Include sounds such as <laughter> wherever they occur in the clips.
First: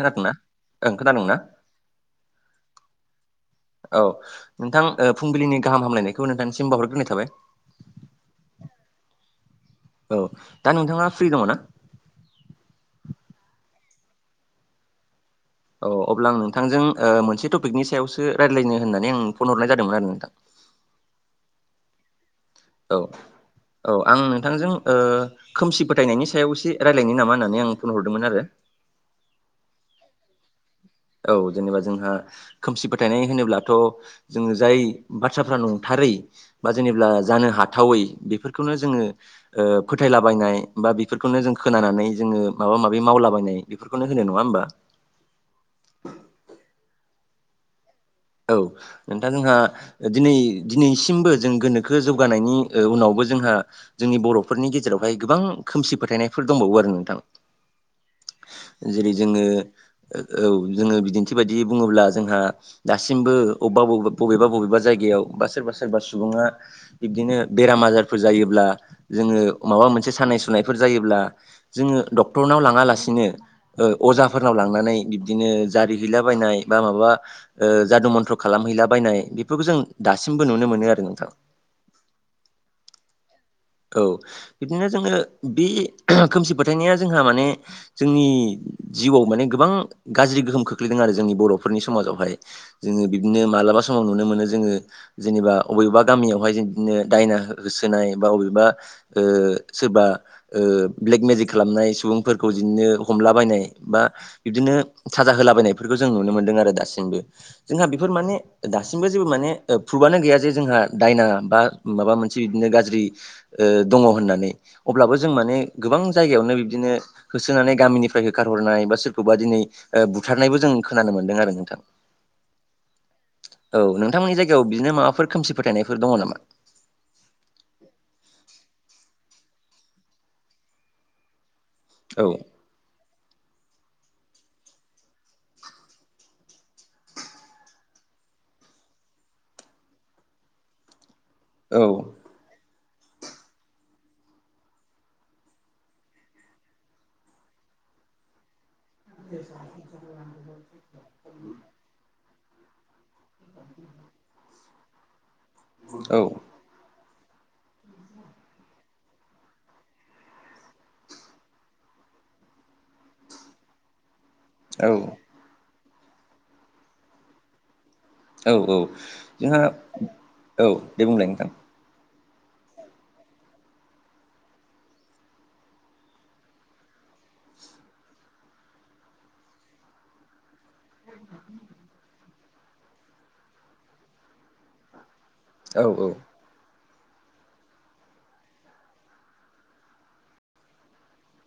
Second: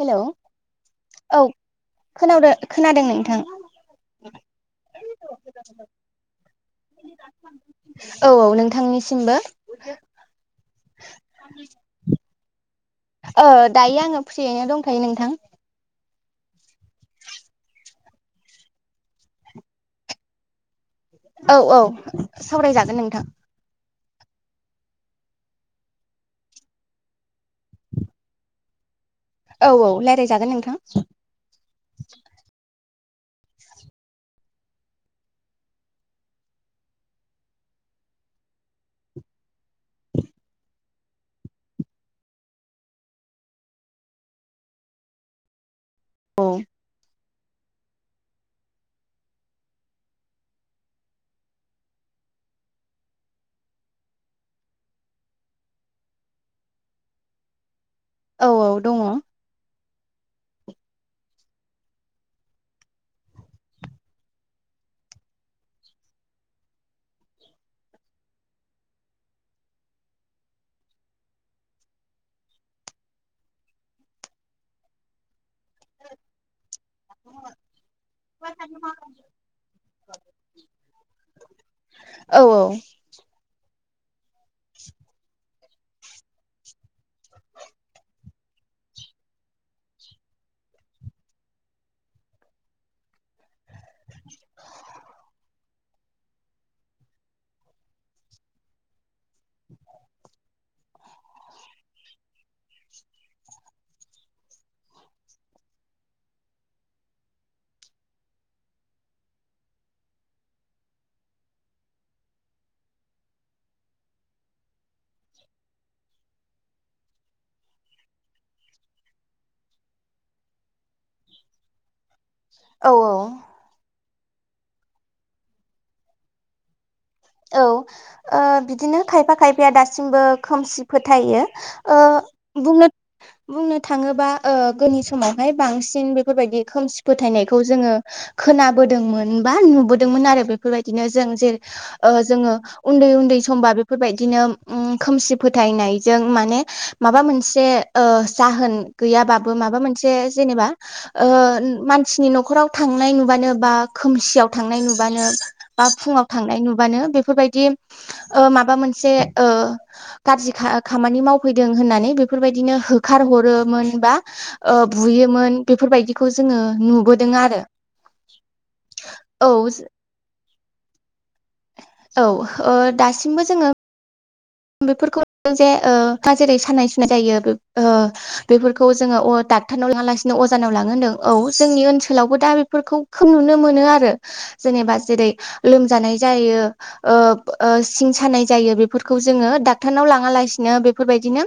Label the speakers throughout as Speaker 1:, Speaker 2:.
Speaker 1: Hello
Speaker 2: ओं खोनादोंना?
Speaker 1: औ खोनादों खोनादों नोंथां।
Speaker 2: औ नोंथां ओ फुंबिलिनि गाहाम हामलायनायखौ नोंथांनिसिम बावहरग्रोनाय थाबाय।
Speaker 1: औ औ नोंथांनिसिमबो।
Speaker 2: औ दा नोंथाङा फ्रि दङ ना?
Speaker 1: ओ दायो आंङो फ्रियैनो दंथयो नोंथां।
Speaker 2: औ अब्ला आं नोंथांजों ओ मोनसे टपिकनि सायावसो रायज्लायनो होननानै आं फन हरनाय जादोंमोन आरो नोंथां।
Speaker 1: औ औ
Speaker 2: औ
Speaker 1: सावरायजागोन नोंथां।
Speaker 2: औ आं नोंथांजों ओ खोमसि फोथायनायनि सायाव एसे रायज्लायनो नामा होननानै आं फन हरदोंमोन आरो।
Speaker 1: औ औ रायज्लायजागोन नोंथां।
Speaker 2: औ जेनेबा जोंहा खोमसि फोथायनाय होनोब्लाथ' जोंङो जाय बाथ्राफ्रा नंथारै बा जेनेब्ला जानो हाथावै बेफोरखौनो जोङो ओ फोथायलाबायनाय एबा बेफोरखौनो जों खोनानानै जोङो माबा-माबि मावलाबायनाय। बेफोरखौनो होनो नङा होमबा?
Speaker 1: औ
Speaker 2: औ नोंथां जोंहा दिनै दिनैसिमबो जों गोनोखो जौगानायनि ओ उनावबो जोंहा जोंनि बर'फोरनि गेजेरावहाय गोबां खोमसि फोथायनायफोर दंबावो आरो नोंथां।
Speaker 1: औ औ दङ औ
Speaker 2: जेरै जोंङो औ जोंङो बिदिन्थि बायदियै बुङोब्ला जोंहा दासिमबो बबेबा बबेबा बबेबा बबेबा जायगायाव बा सोरबा सोरबा सुबुङा बिब्दिनो बेराम आजारफोर जायोब्ला जोंङो माबा मोनसे सानाय सुनायफोर जायोब्ला जोंङो डक्टरनाव लाङालासिनो ओ अजाफोरनाव लांनानै बिबदिनो जारिहैला बायनाय बा माबा माबा ओ जादु मन्थ्र' खालामहैला बायनाय बेफोरखौ जों दासिमबो नुनो मोनो आरो नोंथां।
Speaker 1: औ औ।
Speaker 2: औ बिदिनो जोंङो बे खोमसि फोथायनाया जोंहा माने जोंनि जिउआव माने गोबां गाज्रि गोहोम खोख्लैदों आरो जोंनि बर'फोरनि समाजावहाय। जोंङो बिदिनो मालाबा औ नुनो मोनो जोंङो जेनेबा बबेबा गामियावहाय बिदिनो दायना होसोनाय बाबेबा बा सोरबा ओ ब्लेक मेजिक खालामनाय सुबुंफोरखौ बिदिनो हमलाबायनाय बा बिब्दिनो साजा होलाबायनायफोरखौ जों नुनो मोन्दों आरो दासिमबो। जोंहा बेफोर माने दासिमबो जेबो माने प्रुभआनो गैया जे जोंहा दायना बा माबा मोनसे बिदिनो गाज्रि ओ दङ होननानै। अब्लाबो जों माने गोबां जायगायावनो बिब्दिनो होसोनानै गामिनिफ्राय होखारहरनाय बा सोरखौबा दिनै बुथारनायबो जों खोनानो मोनदों आरो नोंथां। <inaudible>
Speaker 1: औ औ।
Speaker 2: औ नोंथांमोननि जायगायाव बिदिनो माबाफोर खोमसि फोथायनायफोर दङ नामा?
Speaker 1: औ ओ बिदिनो खायफा खायफाया दासिमबो खोमसि फोथायो। ओ
Speaker 2: औ।
Speaker 1: बुंनो बुंनो थाङोबा ओ गोदोनि समावहाय बांसिन बेफोरबायदि खोमसि फोथायनायखौ जोंङो खोनाबोदोंमोन बा नुबोदोंमोन आरो बेफोरबायदिनो जों जेरै
Speaker 2: औ।
Speaker 1: ओ जोंङो उन्दै उन्दै समबा बेफोरबायदिनो उम खोमसि फोथायनायजों माने माबा मोनसे ओ जाहोन गैयाबाबो माबा मोनसे जेनेबा ओ मानसिनि न'खराव थांनाय नुबानो बा खोमसियाव थांनाय नुबानो बा
Speaker 2: औ
Speaker 1: फुङाव थांनाय नुब बांनो बेफोरबायदि ओ माबा मोनसे ओ गाज्रि खा खामानि मावफैदों होननानै बेफोरबायदिनो होखार हरोमोन बा ओ
Speaker 2: औ
Speaker 1: बुयोमोन बेफोरबायदिखौ जोंङो नुबोदों आरो।
Speaker 2: औ औ
Speaker 1: औ
Speaker 2: जोंहा औ दे बुंलाय नोंथां।
Speaker 1: औ ओ दासिमबो जोंङो बेफोरखौ जे दा जेरै सानाय सुनाय जायो बेफोरखौ जोङो अ द फटानाव‌ थाङालासिनो अजानाव लां होनदों औ जोंनि ओनसोलावबो दा बेफोरखौ खोब नुनो मोनो आरो जेनेबा जेरै
Speaker 2: औ औ
Speaker 1: लोमजानाय जायो सिं सानाय जायो बेफोरखौ जोङो डाक्टारनाव लाङालासिनो बेफोरबायदिनो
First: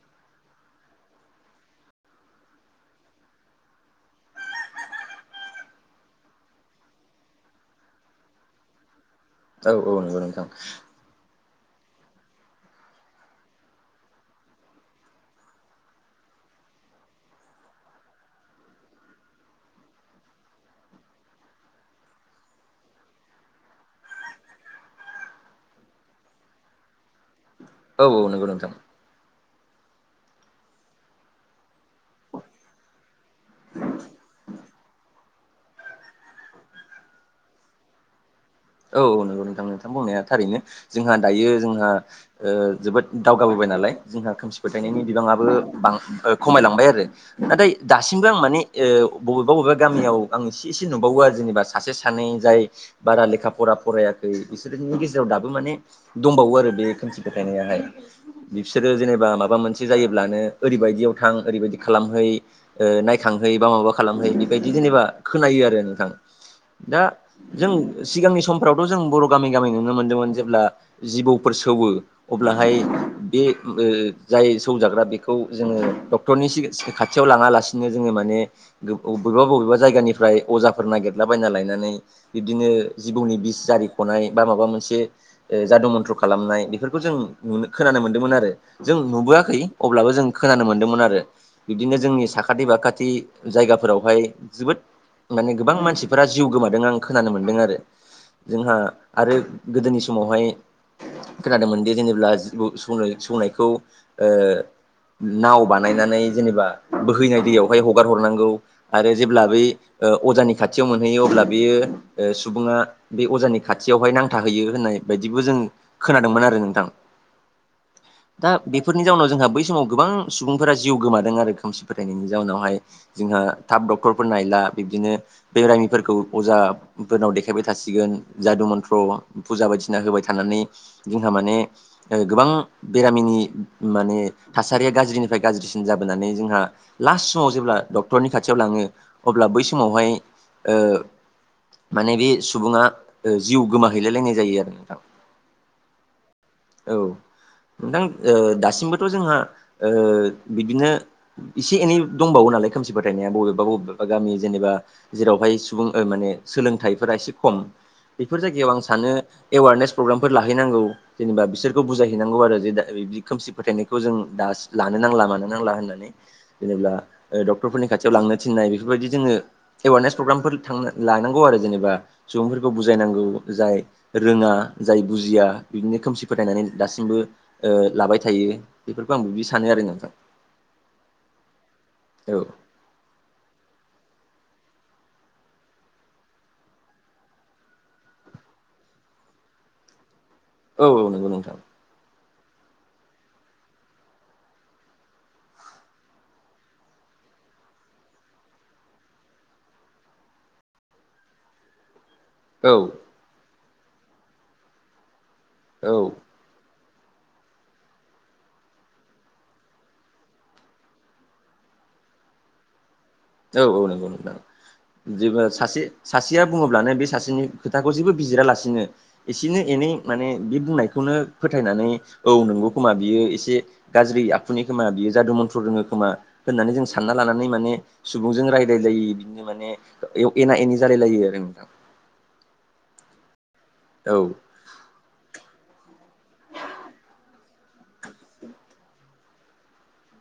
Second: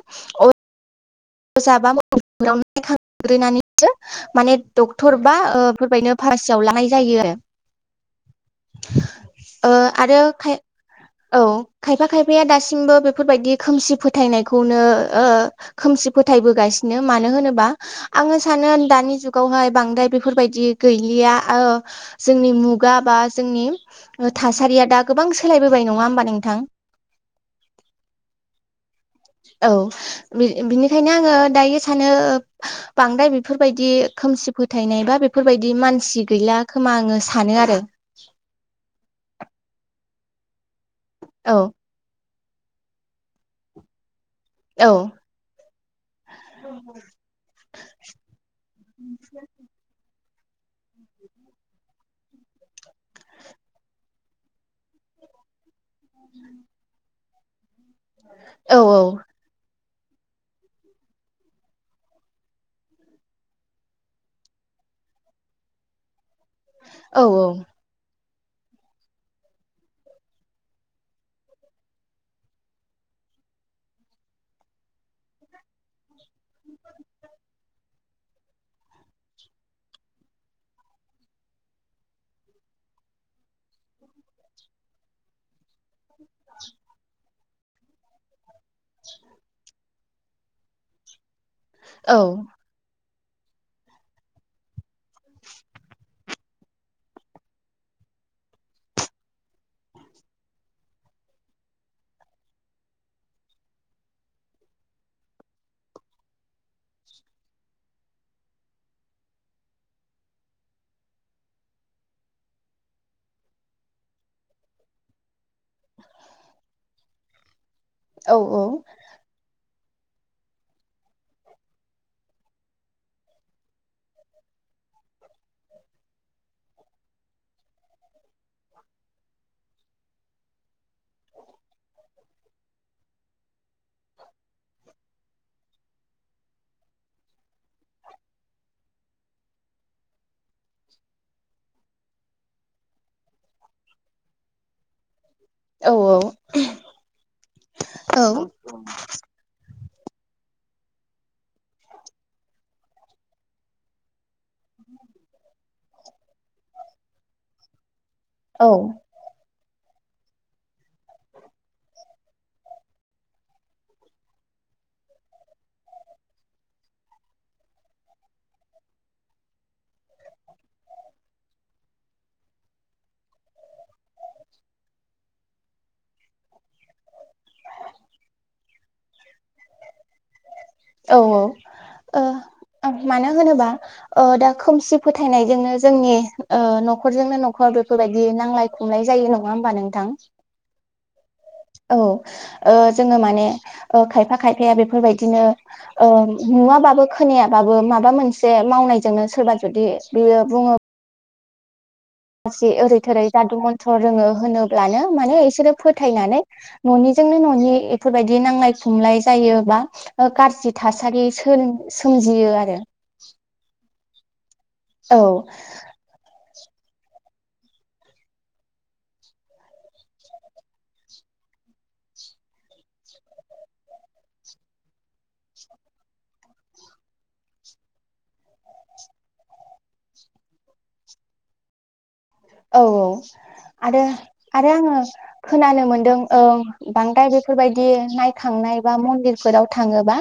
Speaker 1: जाबा माव नायखांग्रोनानै माने डक्टर बा फोरबायनो फारमासियाव लानाय जायो आरो
Speaker 2: <inaudible> औ
Speaker 1: ओ
Speaker 2: औ
Speaker 1: आरो
Speaker 2: नंगौ नोंथां
Speaker 1: खाय औ खायफा खायफाया दासिमबो बेफोरबायदि खोमसि फोथायनायखौनो ओ खोमसि फोथायबोगासिनो मानो होनोबा आंङो सानो दानि जुगावहाय बांद्राय बेफोरबायदि गैलिया ओ जोंनि मुगा बा जोंनि ओ थासारिया दा गोबां सोलायबोबाय नङा होमबा नोंथां?
Speaker 2: औ औ नंगौ नोंथां।
Speaker 1: औ बिनिखायनो आङो दायो बेनिखायनो बांद्राय बेफोरबायंणयदि खोमसि फोथायनाय बा बेकषचंण। फोरबायदि मानसि गैला खोमा आङो सानो आरो
Speaker 2: औ औ नंगौ नोंथां नोंथां‌ माइबुंनाया थारैनो जोंहा दायो
Speaker 1: औ
Speaker 2: जोंहा जोबोद दावगाबोबाय नालाय जोंहा खोमसि फोथायनायनि
Speaker 1: औ
Speaker 2: बिबाङाबो बां खमायलांबाय आरो नाथाय दासिमबो आं माने बबेबा बबेबा गामियाव आं एसे एसे नुबावो आरो जेनेबा सासे सानै जाय- बारा लेखा फरा फरायाखै बिसोरनि गेजेराव दाबो माने दंबावो आरो बे खोमसि फोथायनायाहाय
Speaker 1: औ
Speaker 2: बिसोरो जेनेबा माबा मोनसे जायोब्लानो ओरैबायदियाव थां ओरैबायदि खालामहै नायखांहै बा माबा खालामहै बेबायदि जेनेबा खोनायो आरो नोंथां दा
Speaker 1: औ
Speaker 2: जों सिगांनि समफ्रावथ' जों बर' गामि गामि नुनो मोन्दोंमोन जेब्ला जिबौफोर सौवो अब्लाहाय बे जाय सौजाग्रा बेखौ जोङो डक्टरनि खाथियाव लाङालासिनो जोङो माने- बबेबा बबेबा जायगानिफ्राय अजाफोर नागिरला बायना लायनानै बिबदिनो जिबौनि बिस जारिख'नाय बा माबा मोनसे जाद' मन्थ्र खालामनाय बेफोरखौ जों खोनानो मोन्दोंमोन आरो जों नुबोआखै अब्लाबो जों खोनानो मोन्दोंमोन आरो बिदिनो
Speaker 1: औ
Speaker 2: जोंनि साखाथि बाखाथि जायगाफोरावहाय जोबोद माने गोबां मानसिफोरा जिउ गोमादों आं खोनानो मोनदों आरो। जोंहा आरो गोदोनि समावहाय- खोनादोंमोनदि जेनेब्ला स सौनायखौ ओ नाव बानायनानै जेनेबा बोहैनाय दैयावहाय हगार हरनांगौ। आरो जेब्ला बै अजानि खाथियाव मोनहैयो अब्ला बेयो सुबुङा बे अजानि खाथियावहाय नांथाहैयो होननाय बायदिबो जों खोनादोंमोन आरो नोंथां।
Speaker 1: औ
Speaker 2: दा बेफोरनि जाउनाव जोंहा बै समाव गोबां सुबुंफोरा जिउ गोमादों आरो खोमसि फोथायनायनि जाउनावहाय। जोंहा थाब डक्टरफोर नायला बिबदिनो बेरामिफोरखौ अजाफोरनाव दे देखायबाय थासिगोन जादु मन्थ्र फुजा बायदिसिना होबाय थानानै जोंहा माने गोबां बेरामिनि माने थासारिया गाज्रिनिफ्राय गाज्रिसिन जाबोनानै जोंहा लास्ट समाव जेब्ला डक्टरनि खाथियाव लाङो अब्ला बै समावहाय ओ माने बे सुबुङा जिउ गोमाहैलायलायनाय जायो आरो नोंथां औ नोंथां
Speaker 1: औ
Speaker 2: दासिमबोथ' जोंहा बिदिनो एसे एनै दंबावो नालाय खोमसि फोथायनाया बबेबा बबेबा बा गामि जेनेबा जेरावहाय सुबुं माने सोलोंथाइफोरा एसे खम बेफोर जायगायाव आं
Speaker 1: औ
Speaker 2: सानो एवारनेस प्रग्रामफोर लाहैनांगौ। जेनेबा बिसोरखौ बुजायहैनांगौ आरो जे दा बिदि खोमसि फोथायनायखौ जों दा लानो नांला मानो नांला होननानै जेनेबा डक्टरफोरनि खाथियाव लांनो थिन्नाय बेफोरबायदि जोङो एवारनेस प्रग्रामफोर थां लानांगौ आरो जेनेबा सुबुंफोरखौ बुजायनांगौ जाय रोङा जाय बुजिया बिदिनो खोमसि फोथायनानै दासिमबो लाबाय थायो बेफोरखौ आं बिदि सानो आरो नोंथां
Speaker 1: औ औ मानो होनोबा दा खोमसि फोथायनायजोंनो जोंनि न'खरजोंनो न'खर बेफोरबायदि नांलाय हमनाय जायो नङा होमबा नोंथां।
Speaker 2: औ औ नंगौ नोंथां
Speaker 1: औ जोङो माने खायफा खायफाया बेफोरबायदिनो नुवाबाबो खोनायाबाबो माबा मोनसे मावनायजोंनो सोरबा जुदि बियो बुङो सि
Speaker 2: औ
Speaker 1: ओरै थोरै जादु मन्थ्र' रोङो होनोब्लानो माने बिसोरो
Speaker 2: औ
Speaker 1: फोथायनानै न'निजोंनो न'नि बेफोरबायदि नांलाय खमलाय जायोबा- गाज्रि थासारि सोर सोमजियो आरो।
Speaker 2: औ औ नंगौ नों
Speaker 1: औ
Speaker 2: जेबो सासे सासेया बुङोब्लानो बे सासेनि खोथाखौ जेबो बिजिरालासिनो एसेनो एनै माने बे बुंनायखौनो फोथायनानै औ नंगौखोमा बियो एसे गाज्रि आखुनि खोमा बियो जादु मन्थ्र' रोङो खोमा होननानै जों सानना लानानै माने सुबुंजों रायलायलायो बिदिनो मानेयाव एना एनि जालायलायो आरो नोंथां
Speaker 1: औ औ आरो
Speaker 2: औ
Speaker 1: आरो आङो खोनानो मोनदों ओं बांद्राय बेफोरबायदि नायखांनाय बा मन्दिरफोराव थाङोबा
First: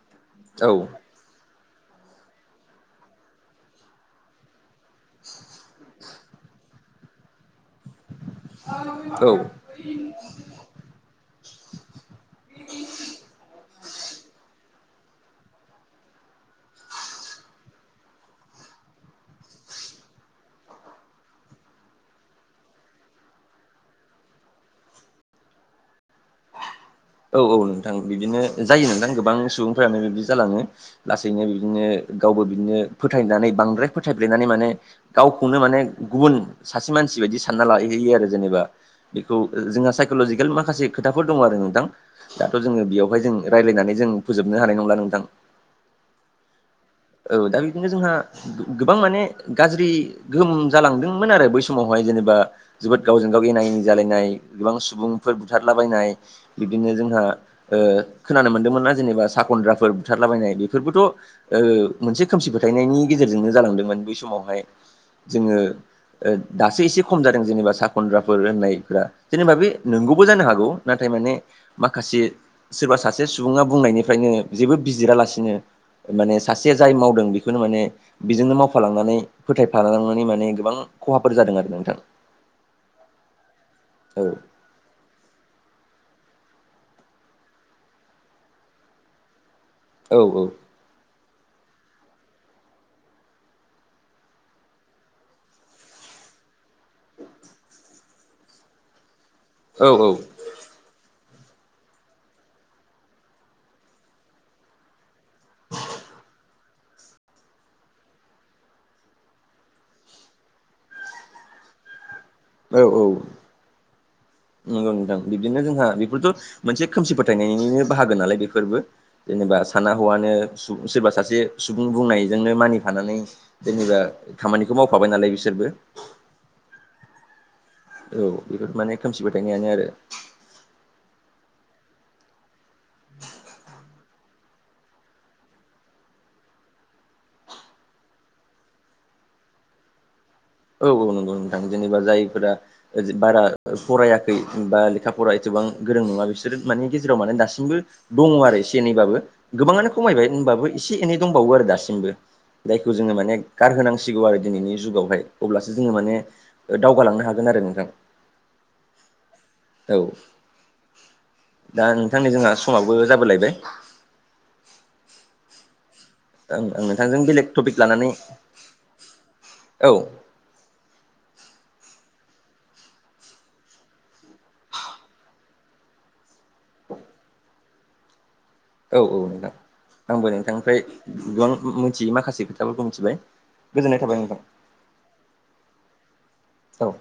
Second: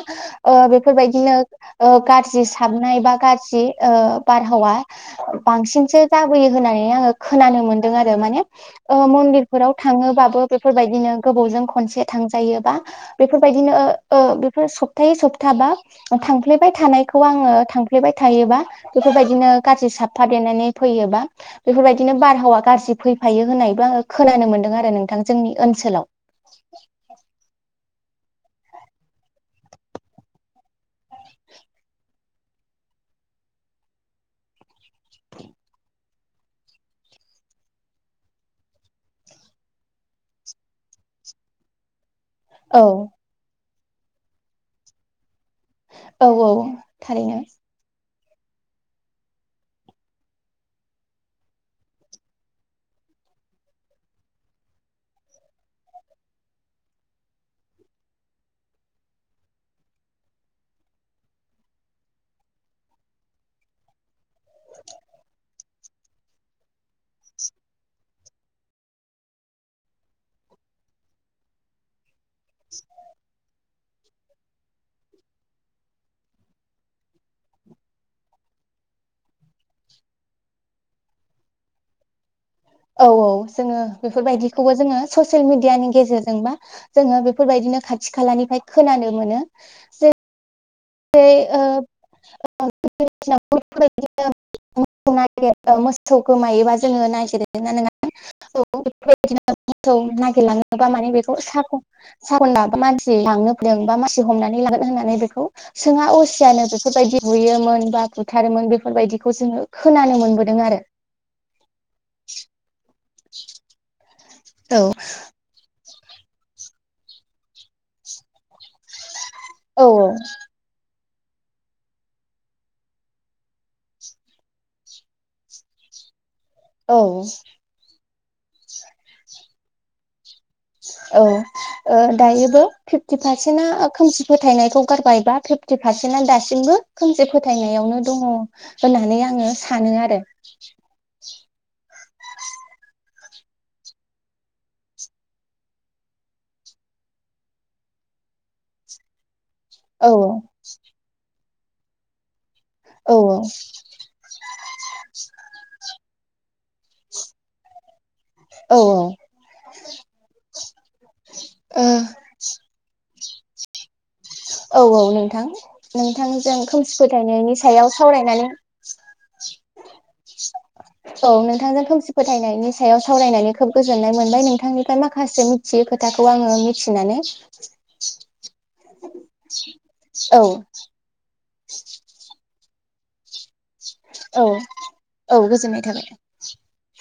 Speaker 2: औ
Speaker 1: बेफोरबायदिनो गाज्रि साबनाय बा गाज्रि बारहावा बांसिनसो जाबोयो होननानै आङो खोनानो मोनदों आरो माने
Speaker 2: औ
Speaker 1: मन्दिरफोराव थाङोबाबो बेफोरबायदिनो गोबावजों खनसे थांजायोबा बेफोरबायदिनो बेफोर सप्तायै सप्ता बा थांफ्लेबाय थानायखौ आङो थांफ्लेबाय थायोबा बेफोरबायदिनो गाज्रि साफा देनानै फैयोबा बेफोरबायदि बिदिनो बारहावा गाज्रि फैफायो होननायबो आङो खोनानो मोनदों आरो नोंथां जोंनि ओनसोलाव
Speaker 2: औ औ नोंथां बिदिनो जायो नोंथां गोबां सुबुंफ्रानो बिदि जालाङो लासैनो बिदिनो गावबो बिदिनो फोथायनानै बांद्राय फोथायब्लायनानै माने गावखौनो माने गुबुन सासे मानसि बायदि सानना लाहैयो आरो जेनेबा बेखौ जोंहा साइक'लजिकेल माखासे खोथाफोर दङ आरो नोंथां दाथ'
Speaker 1: औ
Speaker 2: जोङो बेयावहाय जों रायज्लायनानै जों फोजोबनो हानाय नंला नोंथां
Speaker 1: औ औ
Speaker 2: औ
Speaker 1: थारैनो
Speaker 2: दा बिदिनो नो जोंहा गोबां माने गाज्रि गोहोम जालांदोंमोन आरो बै समावहाय जेनेबा जोबोद गावजों गाव एना एनि जालायनाय गोबां सुबुंफोर बुथारलाबायनाय बिब्दिनो जोंहा खोनानो मोनदोंमोना जेनेबा सा खद्राफोर बुथारलाबायनाय बेफोरबोथ' मोनसे खोमसि फोथायनायनि गेजेरजोंनो जालांदोंमोन बै समावहाय जोङो दासो एसे खम जादों जेनेबा सा खन्द्राफोर होननायफोरा जेनेबा बे नोंगौबो जानो हागौ नाथाय माने माखासे सोरबा सासे सुबुङा बुंनायनिफ्रायनो जेबो बिजिरालासिनो माने सासे जाय मावदों बेखौनो माने बेजोंनो मावफालांनानै फोथायफालांनानै माने गोबां खहाफोर जादों आरो नोंथां
Speaker 1: औ औ जोङो
Speaker 2: औ
Speaker 1: बेफोरबायदिखौबो जोङो ससियेल मिडियानि गेजेरजोंबा जोङो बेफोरबायदिनो खाथि खालानिफ्राय खोनानो मोनो
Speaker 2: औ औ।
Speaker 1: <inaudible> <inaudible> मोसौ गोमायोबा जोङो नागिरो <inaudible>
Speaker 2: औ
Speaker 1: <inaudible> नागिरलाङो नबा माने बेखौ साख' <unintelligible> मानसि लांनो फैदों बा मानसि हमनानै लागोनो होननानै बेखौ सोङा असियानो बे फोरबायदि बुयोमोन बा बुथारोमोन बेफोरबायदिखौ जोङो खोनानो मोनबोदों आरो।
Speaker 2: औ औ
Speaker 1: औ
Speaker 2: नोंगौ नोंथां। ओ बिबदिनो जोंहा बेफोरथ' मोनसे खोमसि फोथायनायनिनो बाहागो नालाय बेफोरबो। जेनेबा
Speaker 1: औ
Speaker 2: साना हौवानो सु सोरबा सासे सुबुं बुंनायजोंनो मानिफानानै जेनेबा खामानिखौ मावफाबाय नालाय बिसोरबो
Speaker 1: औ
Speaker 2: औ बेखौथ' माने खोमसि फथायनायानो आरो
Speaker 1: औ दायोबो फिफटि पारसेन्टा खोमसि फोथायनायखौ गारबायबा फिफ्टि पारसेन्टा दासिमबो खोमसि फोथायनायावनो दङ होननानै आङो सानो आरो
Speaker 2: औ औ नंगौ नोंथां जेनेबा जायफोरा बारा फरायाखै बा लेखा फरा एसेबां गोरों नङा बिसोर मानि गेजेराव माने दासिमबो दङ आरो एसे एनैबाबो गोबाङानो
Speaker 1: औ
Speaker 2: खमायबाय होनबाबो एसे एनै दंबावो आरो दासिमबो जायखौ जोङो
Speaker 1: औ
Speaker 2: माने गारहोनांसिगौ आरो दिनैनि जुगावहाय अब्लासो जोङो माने ओ दावगालांनो हागोन आरो नोंथां।
Speaker 1: औ
Speaker 2: औ
Speaker 1: औ
Speaker 2: दा नोंथां नै जोंहा समाबो जाबोलायबाय।
Speaker 1: औ औ नोंथां। नोंथांजों
Speaker 2: आं आं
Speaker 1: खोमसि
Speaker 2: नोंथांजों बेलेग
Speaker 1: फोथायनायनि
Speaker 2: टपिक
Speaker 1: सायाव
Speaker 2: लानानै
Speaker 1: सावरायनानै
Speaker 2: औ
Speaker 1: <inaudible> औ नोंथांजों खोमसि फोथायनायनि सायाव सावरायनानै खोब गोजोननाय मोनबाय नोंथांनिफ्राय माखासे मि थियै खोथाखौ आङो मिथिनानै
Speaker 2: औ औ नोंथां आंबो
Speaker 1: औ
Speaker 2: नोंथांनिफ्राय गोबां मोनथियै माखासे खोथाफोरखौ मिथिबाय। गोजोन्नाय थाबाय नोंथां
Speaker 1: औ औ गोजोननाय थाबाय।
Speaker 2: औ।